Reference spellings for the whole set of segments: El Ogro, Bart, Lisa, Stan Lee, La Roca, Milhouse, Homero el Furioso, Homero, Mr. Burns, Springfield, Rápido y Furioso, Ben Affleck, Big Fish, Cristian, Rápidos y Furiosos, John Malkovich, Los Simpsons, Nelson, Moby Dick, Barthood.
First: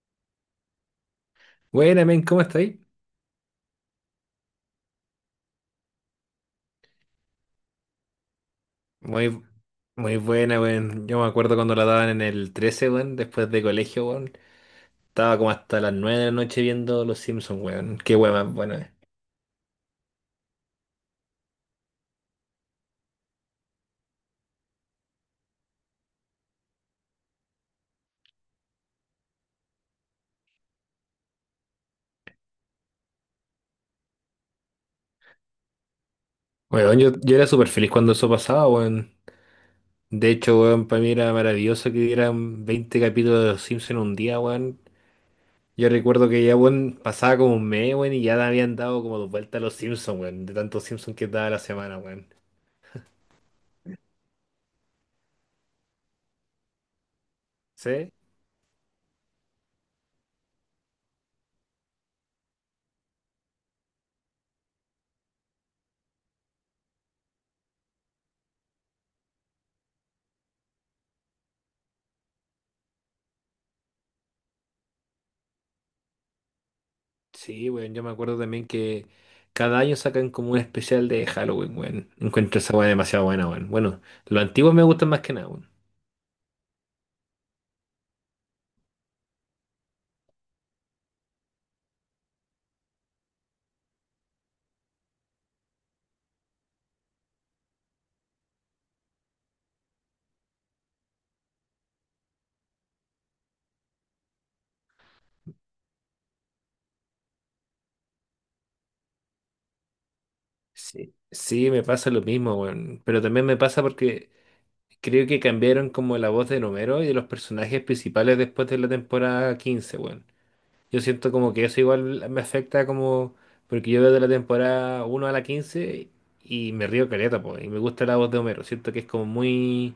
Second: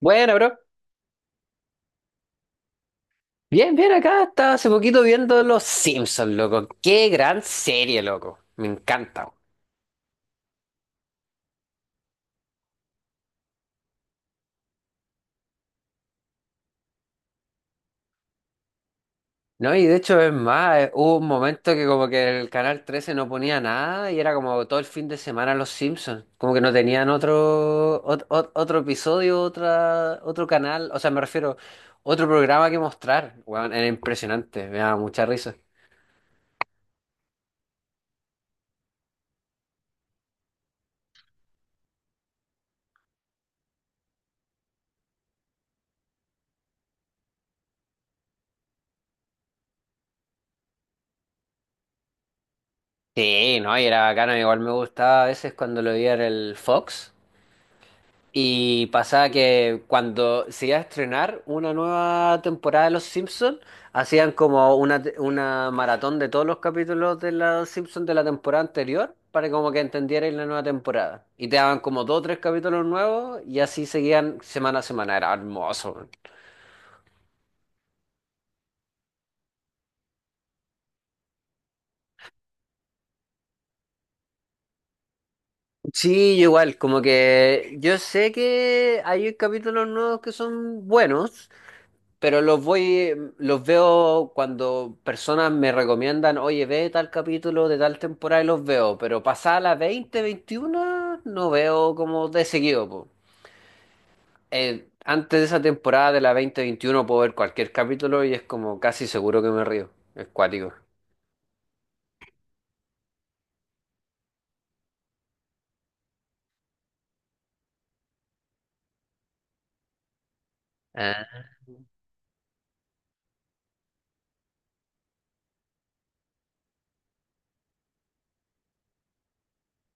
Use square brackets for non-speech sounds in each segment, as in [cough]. Bueno, bro. Buena, men, ¿cómo estáis? Bien, bien, acá estaba hace poquito viendo Los Simpsons, loco. Qué gran serie, loco. Me encanta, weón. Muy, muy buena, weón. Yo me acuerdo cuando la daban en el 13, weón, después de colegio, weón. Estaba como hasta las 9 de la noche viendo Los Simpsons, weón. Qué weón más buena. No, y de hecho es más, hubo un momento que como que el canal 13 no ponía nada y era como todo el fin de semana Los Simpsons. Como que no tenían otro ot- ot- otro, episodio, otra otro canal, o sea, me refiero otro programa que mostrar. Weón, era impresionante, me daba mucha risa. Weón, yo era súper feliz cuando eso pasaba, weón. De hecho, weón, para mí era maravilloso que dieran 20 capítulos de Los Simpsons en un día, weón. Yo recuerdo que ya, weón, pasaba como un mes, weón, y ya le habían dado como dos vueltas a Los Simpsons, weón. De tantos Simpsons que daba la semana, weón. Sí, no, y era bacano, igual me gustaba a veces cuando lo veía en el Fox. ¿Sí? Y pasaba que cuando se iba a estrenar una nueva temporada de Los Simpsons, hacían como una, una maratón de todos los capítulos de Los Simpsons de la temporada anterior para como que entendierais la nueva temporada. Y te daban como dos o tres capítulos nuevos y así seguían semana a semana. Era hermoso, man. Sí, weón, yo me acuerdo también que cada año sacan como un especial de Halloween, weón. Encuentro esa weá demasiado buena, weón. Bueno, los antiguos me gustan más que nada, weón. Sí, yo igual, como que yo sé que hay capítulos nuevos que son buenos, pero los voy, los veo cuando personas me recomiendan, oye, ve tal capítulo de tal temporada y los veo, pero pasada la 20 21, no veo como de seguido, po. Antes de esa temporada de la 20 21 puedo ver cualquier capítulo y es como casi seguro que me río. Es cuático. Sí. Sí, me pasa lo mismo, weón. Pero también me pasa porque creo que cambiaron como la voz de Homero y de los personajes principales después de la temporada 15, weón. Yo siento Ah. como que eso igual me afecta como... Porque yo veo de la temporada uno a la 15 y me río caleta, po. Y me gusta la voz de Homero. Siento que es como muy...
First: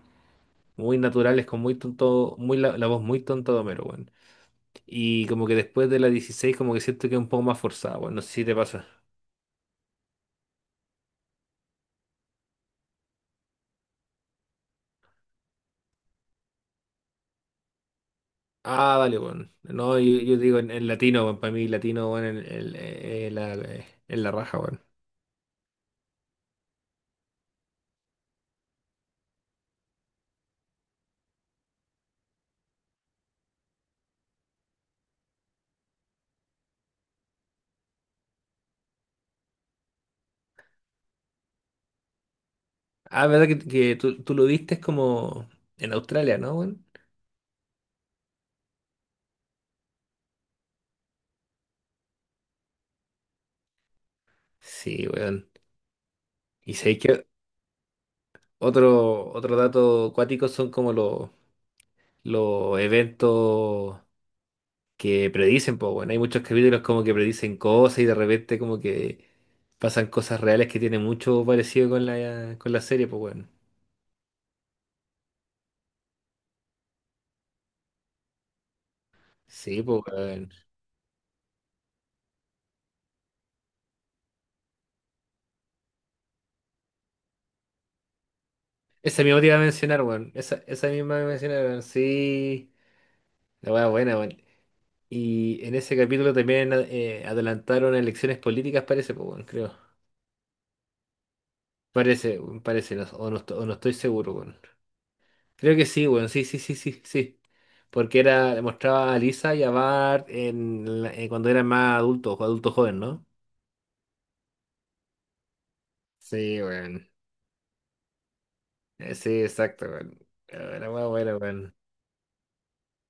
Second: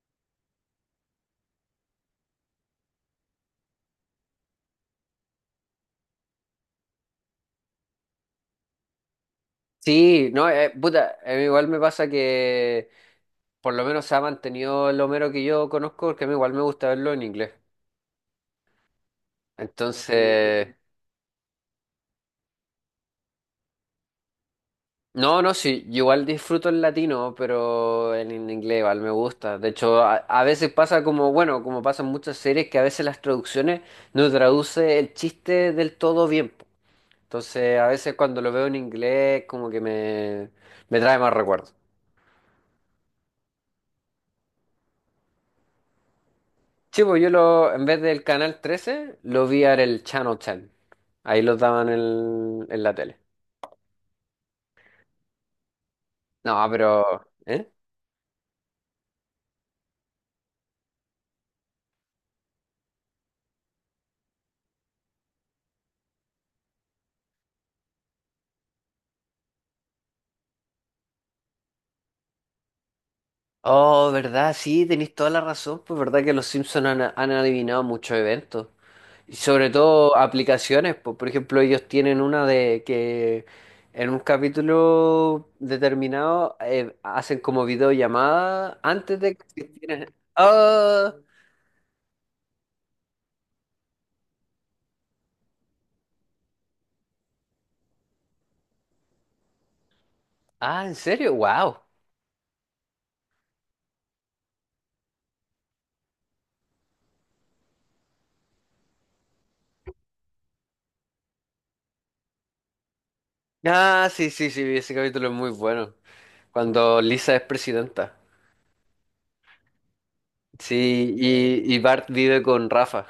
muy naturales, con muy tonto, muy la voz muy tonta de Homero, weón. Y como que después de la 16 como que siento que es un poco más forzada, weón. No sé si te pasa. Sí, no, puta, a mí igual me pasa que por lo menos se ha mantenido el Homero que yo conozco, porque a mí igual me gusta verlo en inglés. Ah, vale weón. No, yo digo Entonces, en latino, weón. Para mí, latino, weón, en la raja, weón. no, no, sí, yo igual disfruto el latino, pero en inglés igual me gusta. De hecho, a veces pasa como, bueno, como pasan muchas series, que a veces las traducciones no traduce el chiste del todo bien, po. Entonces, a veces cuando lo veo en inglés, como que me trae más recuerdos. Ah, verdad que, que tú lo viste como en Australia, ¿no, weón? Sí, pues yo lo, en vez del canal 13 lo vi en el Channel 10. Ahí lo daban en la tele. Sí, weón. No, Y sé que pero... ¿eh? otro dato cuático son como los eventos. Que predicen, pues bueno, hay muchos capítulos como que predicen cosas y de repente como que pasan cosas reales que tienen mucho parecido con la serie, pues bueno. Oh, verdad, sí, tenéis toda la razón, pues verdad que los Simpsons han, han adivinado muchos eventos. Y sobre Sí, pues todo bueno. aplicaciones, por ejemplo, ellos tienen una de que en un capítulo determinado hacen como videollamada antes Esa de misma que te iba a mencionar, existieran. weón. Esa ¡Ah! misma me mencionaron, sí. La weá buena, weón. Y en ese capítulo también adelantaron elecciones políticas, parece, pues bueno, creo. Ah, ¿en serio? ¡Wow! Parece, weón, parece, o, o no estoy seguro, weón. Creo que sí, weón, sí, sí, sí, sí, sí. Porque era, mostraba a Lisa y a Bart cuando eran más adultos, adultos jóvenes, ¿no? Ah, sí, sí, sí, ese capítulo es muy bueno. Sí, Cuando weón. Lisa es presidenta. Sí, exacto, weón. Era más Sí, bueno, weón. y Bart vive con Rafa,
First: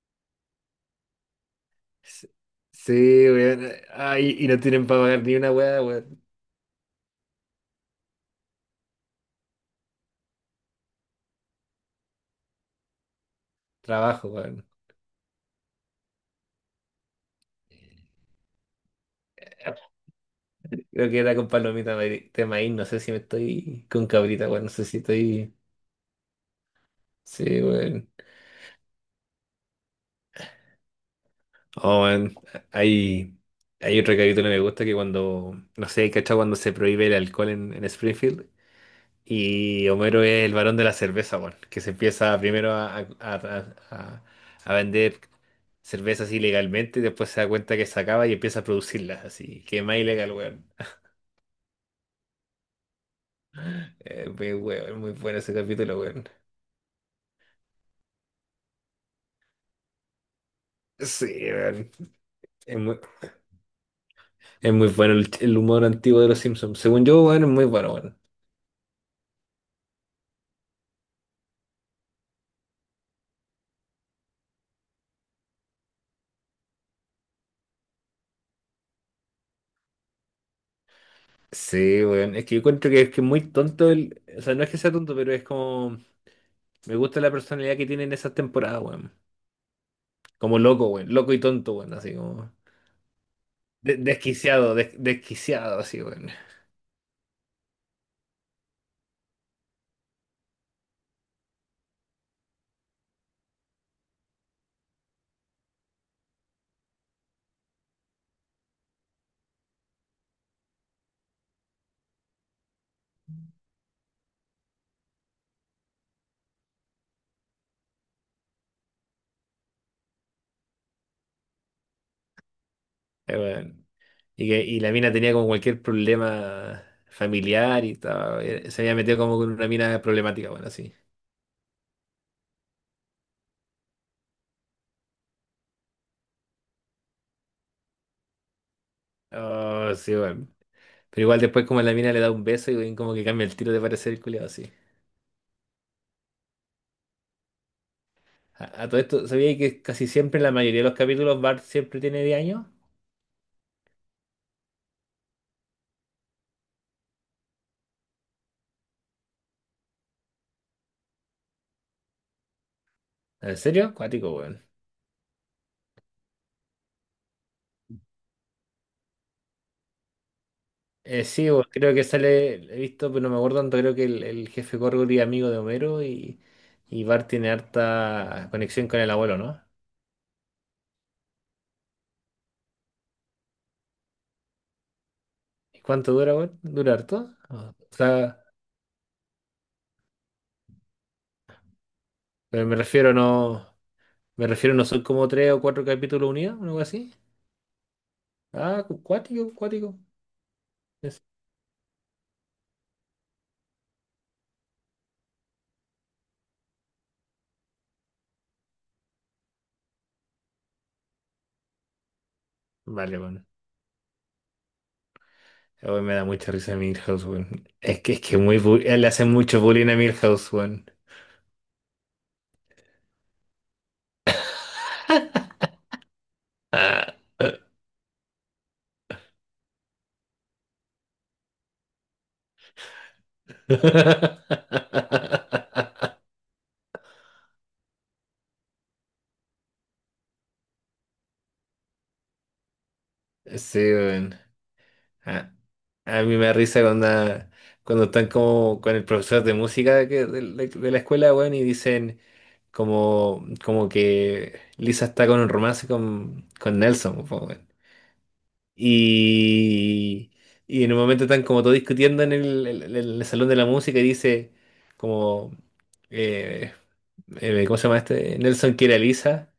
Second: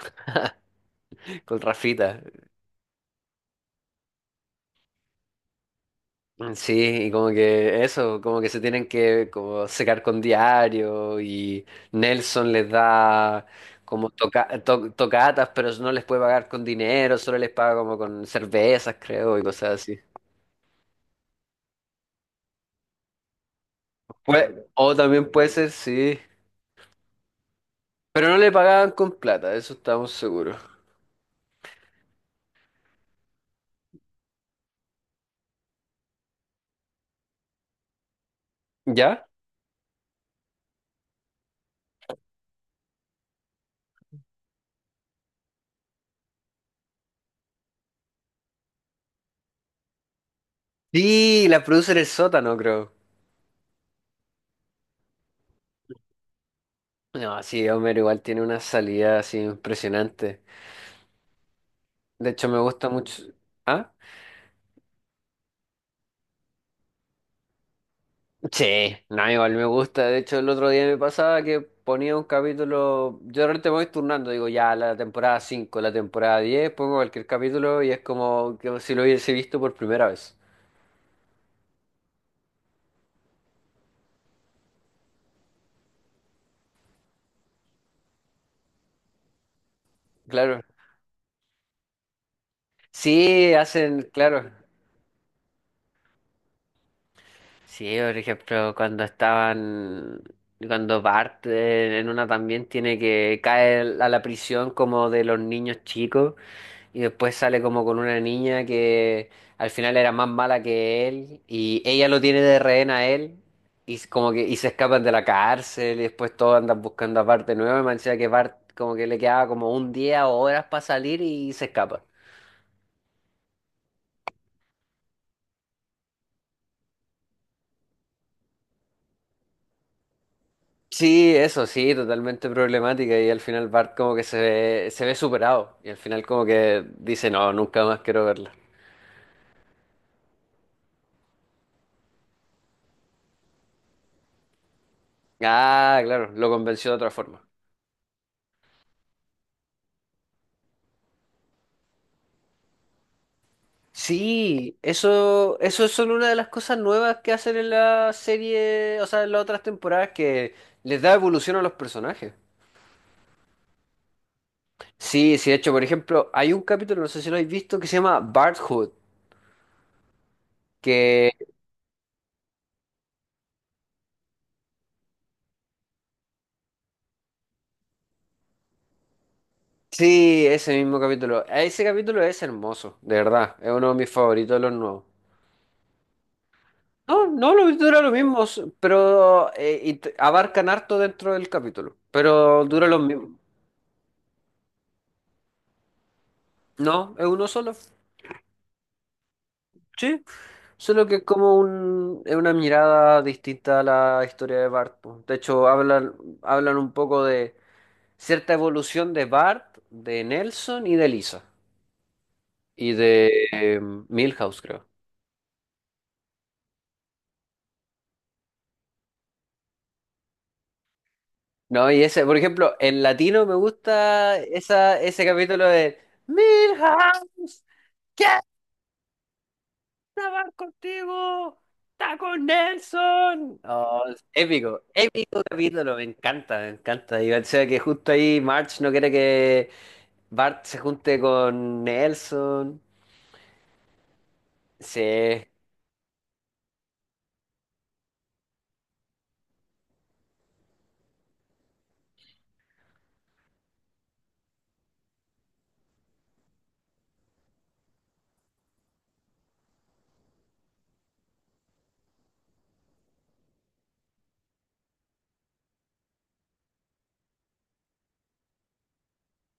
[laughs] con Rafita. Sí, sí, weón. Ay, y no tienen para pagar ni una weá, weón. Sí, y como que eso, como que se tienen que como secar con diario y Nelson les da como Trabajo, toca weón. Tocatas, pero no les puede pagar con dinero, solo les paga como con cervezas, creo, y cosas así. Creo que era con palomita de maíz, no sé si me estoy con cabrita, Pues, weón, no sé o si también puede estoy... ser, sí. Sí, weón. Pero no le pagaban con plata, de eso estamos seguros. Oh, weón. Hay, hay otro capítulo que me gusta que cuando, no sé, ¿cachai? Cuando se prohíbe el alcohol en Springfield. ¿Ya? Y Homero es el varón de la cerveza, weón, que se empieza primero a vender cervezas ilegalmente y después se da cuenta que se acaba y empieza a producirlas, así que es más ilegal, weón. Sí, la produce en el sótano, creo. Muy, weón, muy bueno ese capítulo, weón. No, sí, Homero igual tiene una salida así impresionante. Sí, weón. De hecho, me Es gusta muy, mucho. ¿Ah? es muy bueno el humor antiguo de los Simpsons. Según yo, weón, es muy bueno, weón. Sí, no, igual me gusta. De hecho, el otro día me pasaba que ponía un capítulo. Yo de repente me voy turnando, digo, ya la temporada 5, la temporada 10, pongo cualquier capítulo y es como que si lo hubiese visto por primera vez. Sí, weón. Es que yo encuentro que es muy tonto el. O sea, no es que sea tonto, pero es como. Me gusta la personalidad que tiene en esas temporadas, weón. Como Claro. loco, weón. Loco y tonto, weón. Así como. Sí, hacen, claro. Desquiciado, desquiciado, así, weón. Sí, por ejemplo, cuando estaban. Cuando Bart en una también tiene que caer a la prisión como de los niños chicos. Y después sale como con una niña que al final era más mala que él y ella lo tiene de rehén a él y s- como que y se escapan de la cárcel y después todos andan buscando a Bart de nuevo y me decía que Bart como que le quedaba como un día o horas para salir y se escapa. Weón. Y la mina tenía como cualquier problema familiar y se había metido como con una mina problemática, bueno, así. Sí, eso sí, totalmente problemática y al final Bart como que se ve superado y al final como que dice no, nunca más quiero verla. Oh, sí, bueno. Pero igual después como la mina le da un beso y weón, como que cambia el tiro de parecer el culiado, así. Ah, claro, lo convenció de otra forma. A todo esto, ¿sabía que casi siempre en la mayoría de los capítulos Bart siempre tiene 10 años? Sí, eso es solo una de las cosas nuevas que hacen en la serie, o sea, en las otras temporadas que les da evolución a los personajes. ¿En serio? Cuático, weón. Sí, sí, de hecho, por ejemplo, hay un capítulo, no sé si lo habéis visto, que se llama Barthood, Eh, que sí, bueno, creo que sale, he visto, pero no me acuerdo tanto, creo que el jefe Gorgory es amigo de Homero y Bart tiene harta conexión con el abuelo, ¿no? sí, ese mismo capítulo. Ese capítulo es hermoso, de verdad, es uno de mis favoritos de los nuevos. ¿Y cuánto dura, weón? ¿Dura No, harto? no, lo O mismo dura lo sea, mismo, pero abarcan harto dentro del capítulo, pero pero dura lo mismo. Me refiero no son como tres o cuatro capítulos unidos, o algo así. No, es uno solo. Ah, cuático, cuático. Sí. Solo que Es- es como un, es una mirada distinta a la historia de Bart, po. De hecho, hablan, hablan un poco de cierta evolución de Bart, de Nelson y de Lisa. Y Vale, de bueno. Milhouse, creo. Hoy me da mucha risa Milhouse, weón. Es que le hacen mucho bullying a Milhouse, weón. No, y ese, por ejemplo, en latino me gusta esa, ese capítulo de Milhouse, quiero hablar contigo, está con Nelson. Oh, es épico, épico capítulo, me [laughs] encanta, me encanta. Y o sea que justo ahí March no quiere que Bart se junte con Nelson. Sí, weón. Sí. Ah, a mí me da risa cuando están como con el profesor de música de la escuela, weón, y dicen como que Lisa está con un romance con Nelson, po, weón. Y, y en un momento están como todos discutiendo en el salón de la música y dice como, eh, ¿cómo se llama este? Nelson quiere a Lisa.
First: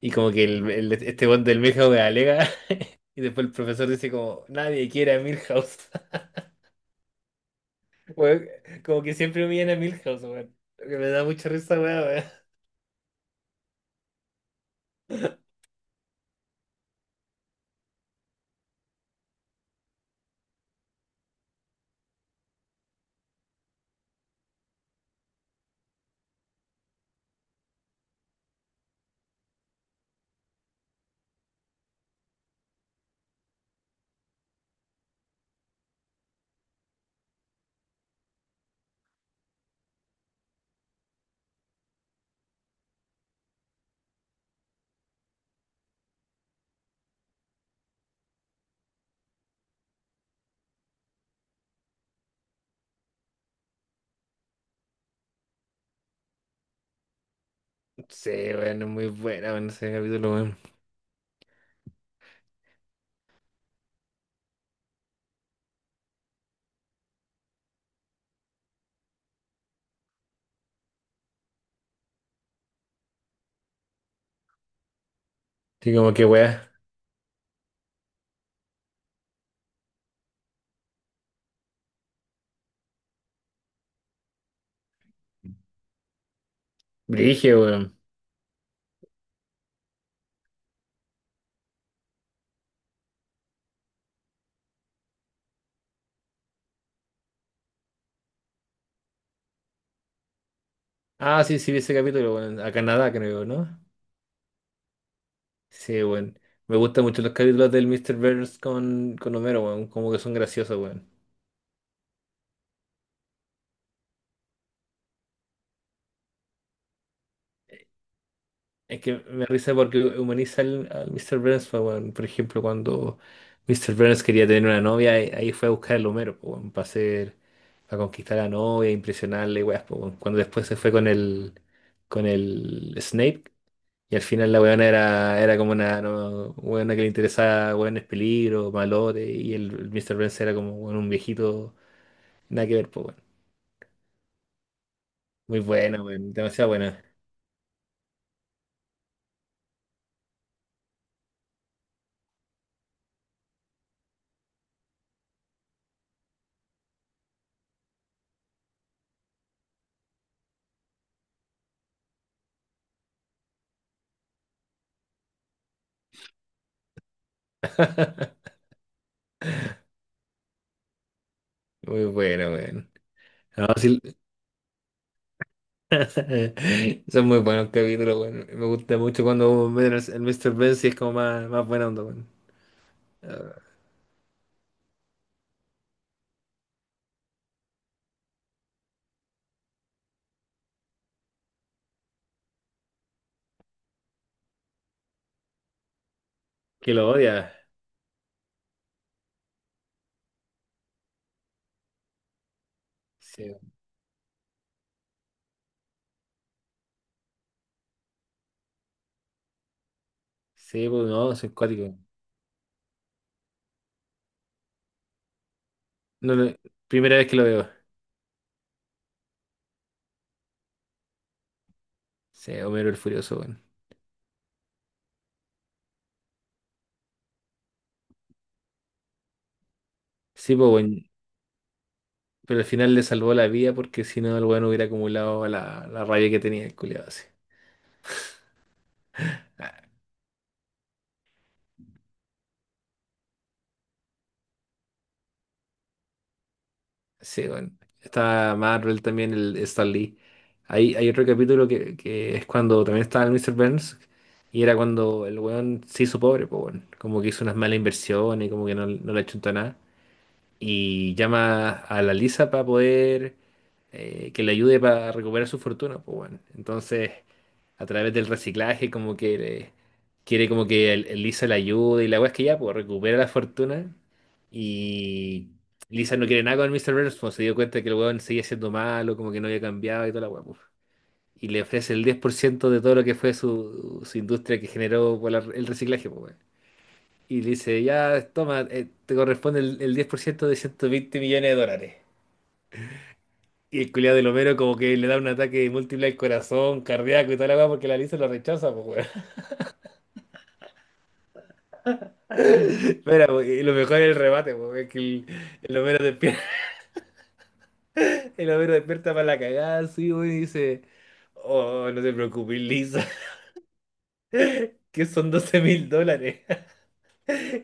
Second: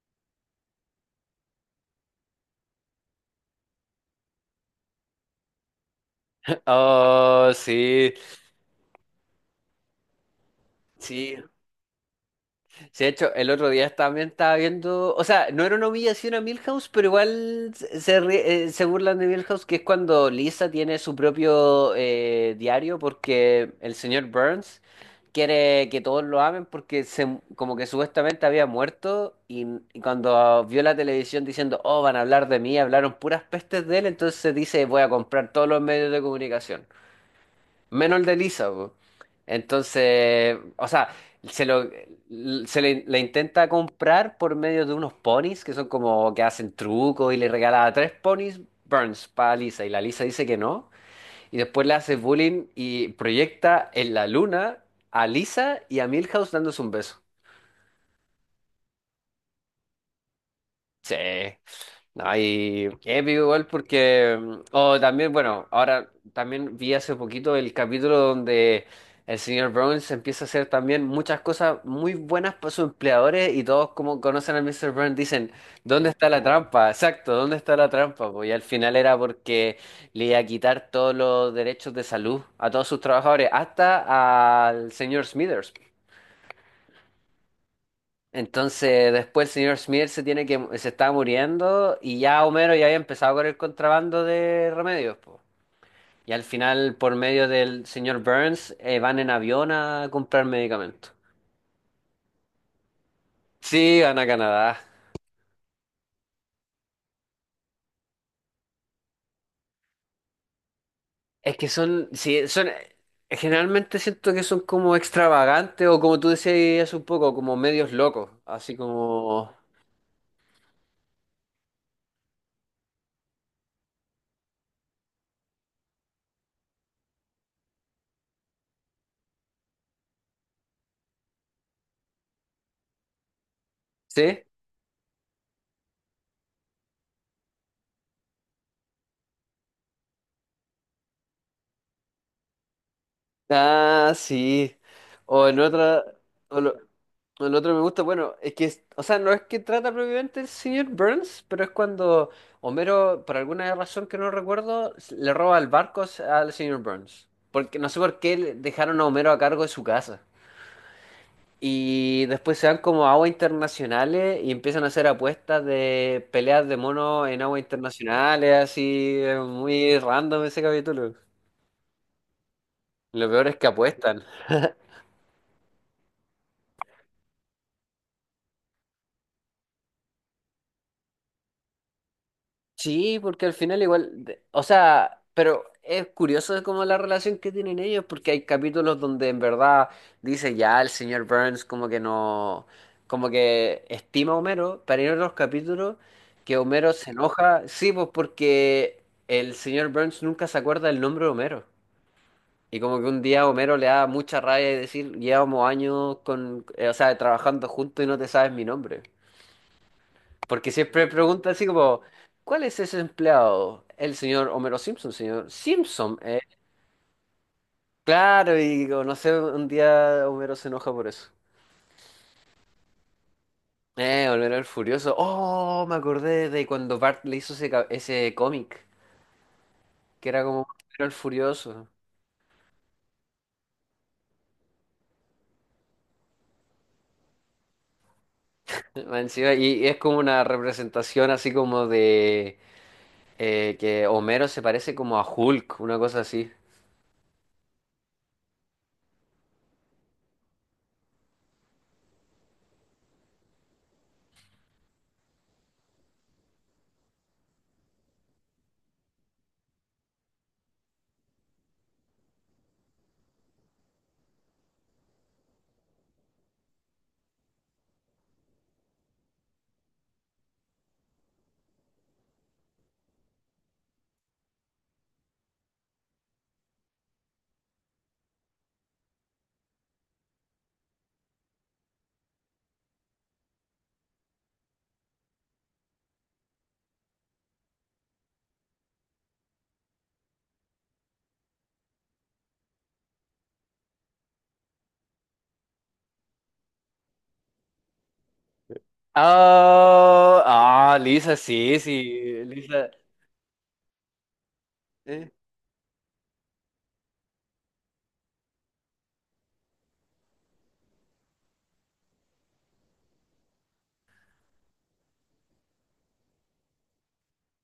Y como que este bot del Milhouse alega [laughs] y después el profesor dice como, nadie quiere a Milhouse. Oh, sí. Weón, como que siempre humillan a Milhouse, weón. Que me da Sí, mucha risa, weón, weón. sí, de hecho, el otro día también estaba viendo, o sea, no era una humillación a Milhouse, pero igual se, se burlan de Milhouse, que es cuando Lisa tiene su propio diario, porque el señor Burns quiere que todos lo amen, porque se, como que supuestamente había muerto, y cuando vio la televisión diciendo, oh, van a hablar de mí, hablaron puras pestes de él, entonces dice, voy a comprar todos los medios de comunicación menos el de Lisa, po. Entonces, o sea, se lo le intenta comprar por medio de unos ponis que son como que hacen trucos y le regala tres ponis Burns para Lisa y la Lisa dice que no y después le hace bullying y proyecta en la luna a Lisa y a Milhouse dándose un beso. Sí, weón, es muy buena, weón, ese capítulo, weón. Sí. No, y épico igual porque... O también, bueno, ahora también vi hace poquito el capítulo donde el señor Burns empieza a hacer también muchas cosas muy buenas para sus empleadores y todos como conocen al Mr. Burns dicen, Sí, ¿dónde como que está la weón. trampa? Exacto, ¿dónde está la trampa? Pues, y al final era porque le iba a quitar todos los derechos de salud a todos sus trabajadores, hasta al señor Smithers. Brigio, weón. Entonces después el señor Smith se tiene que se estaba muriendo y ya Homero ya había empezado con el contrabando de remedios, po. Y al final, por medio del señor Burns, van en avión a comprar medicamentos. Ah, sí, sí, vi ese capítulo, weón. A Canadá, creo, ¿no? Sí, van a Canadá. Sí, weón. Me gustan mucho los capítulos del Mr. Burns con Homero, weón. Como que son graciosos, weón. Es que son, sí, son, generalmente siento que son como extravagantes o como tú decías hace un poco, como medios locos, así Es que me da como, risa porque humaniza al Mr. Burns, pues, weón. Por ejemplo, cuando Mr. Burns quería tener una novia, ahí fue a buscar al Homero, pues, weón, para conquistar a la novia, impresionarle, weas, pues, weón. Cuando después se fue con el Snape, y al ¿sí? final la weona era como una no, weona que le interesaba weones peligro, malote, y el Mr. Burns era como weón, un viejito, nada que ver, pues, weón. Ah, sí. O Muy en buena, otra, weón, o demasiado lo- buena. o en otro me gusta, bueno, es que, o sea, no es que trata propiamente el señor Burns, pero es cuando Homero, por alguna razón que no recuerdo, le roba el barco al señor Burns. Porque no sé por qué dejaron a Homero a cargo de su casa. Y después se van como a aguas internacionales y empiezan a hacer apuestas de peleas de monos en aguas [laughs] internacionales, así, muy random ese capítulo. Muy buena, weón. Lo peor es que No, sí, apuestan. [laughs] son muy buenos capítulos, weón. Me gusta mucho cuando ven el Mr. Ben si es como más, más buena onda, weón. Sí, Ah, porque al final igual, o sea, pero es curioso como la relación que tienen ellos, porque hay capítulos donde en verdad dice ya el señor Burns como que no, como que estima a Homero, pero hay otros capítulos que que Homero lo se odia. enoja, sí, pues porque el señor Burns nunca se acuerda el nombre de Homero. Y como que un Sí, día weón. Homero le da mucha rabia y decir, llevamos años con, o sea, trabajando juntos y no te sabes mi nombre. Porque Sí, pues siempre no, soy pregunta así cuático. como, ¿cuál es ese empleado? El señor Homero Simpson, señor Simpson, No, eh. no, primera vez que lo veo. Claro, y digo, no sé, un día Homero se enoja por eso. Sí, Homero el Furioso, weón. Homero el Furioso. Oh, me acordé de cuando Bart le hizo ese, ese cómic, que era Sí, como pues Homero weón. el Furioso. Pero al final le salvó la vida porque si no, el weón hubiera acumulado la rabia que tenía el culiado. Más encima, y es como una representación así como de que Homero se parece como a Hulk, una cosa así. Sí, bueno. Está Marvel también, el Stan Lee. Hay otro capítulo que es cuando también estaba el Mr. Burns y era cuando el weón se hizo pobre, pues bueno. Como que hizo unas malas inversiones, como que no le achuntó nada y llama a la Lisa para poder que le ayude para recuperar su fortuna, pues bueno. Entonces, a través del reciclaje, como que quiere como que el Lisa le ayude y la weá es que ya, pues recupera la fortuna y Lisa no quiere nada con Mr. Burns, pues se dio cuenta que el weón seguía siendo malo, como que no había cambiado y toda la weá, pues. Y le ofrece el 10% de todo lo que fue su industria que generó el reciclaje, pues, y le dice, ya, toma, te corresponde el 10% de 120 millones de dólares. Y el culiado del Homero como que le da un ataque múltiple al corazón, cardíaco y toda la weá porque la Lisa lo rechaza, pues weón. Ah, ah, Lisa, sí, [laughs] sí, Lisa, Espera, po, y lo mejor es el remate, po, es que el, eh. el Homero despierta, [laughs] el Homero despierta para la cagada, sí, weón, y dice, oh, no te preocupes, Lisa, [laughs] que son 12.000 dólares.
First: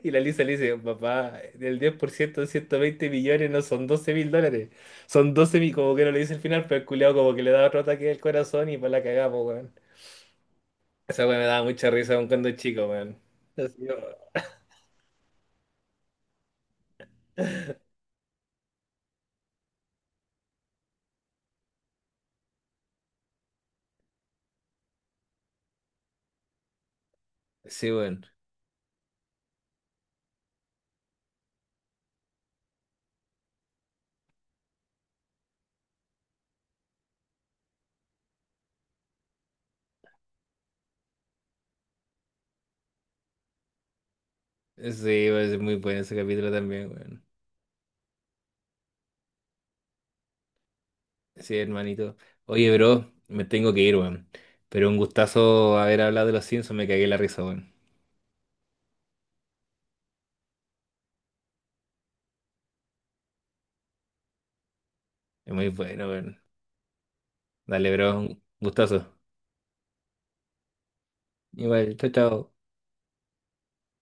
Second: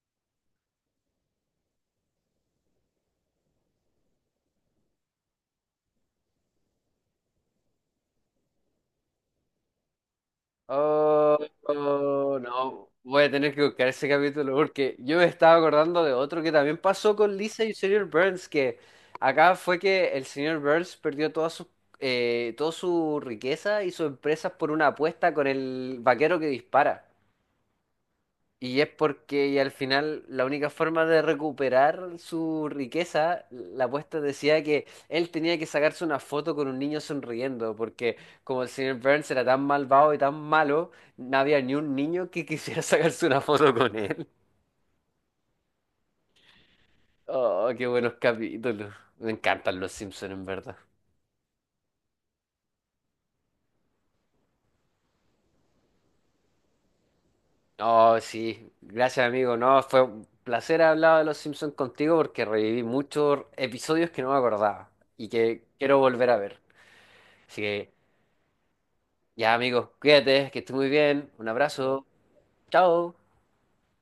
Y la Lisa le dice, papá, el 10% de 120 millones no son 12 mil dólares, son 12 mil, como que no le dice al final, pero el culiao como que le da otro ataque del corazón y para la cagamos, weón. Esa Oh, weón me daba mucha risa aun oh, cuando chico, no, weón. voy a tener que buscar Así, ese oh. capítulo porque yo me estaba acordando de otro que también pasó con Lisa y el señor Burns, que acá fue que el señor Burns perdió toda su riqueza y sus empresas por una apuesta con el vaquero que dispara. Sí, weón. Y es porque y al final la única forma de recuperar su riqueza, la apuesta decía que él tenía que sacarse una foto con un niño sonriendo, porque como el señor Burns era tan malvado y tan malo, no había ni un niño que quisiera [laughs] sacarse una foto con él. Sí, weón, es muy bueno ese capítulo también, weón. Oh, qué buenos capítulos. Me encantan los Simpsons, en verdad. Sí, hermanito. Oye, bro, me tengo que ir, weón. Pero un gustazo haber hablado de los Simpsons, me cagué la risa, weón. Oh, sí. Gracias, amigo. No, fue un placer hablar de los Simpsons contigo porque reviví muchos episodios que no me acordaba y Es que muy quiero bueno, volver a weón. ver. Así que Dale, bro, un gustazo. ya, amigos, cuídate, que estés muy bien. Un Igual, abrazo. chao, chao. Chao.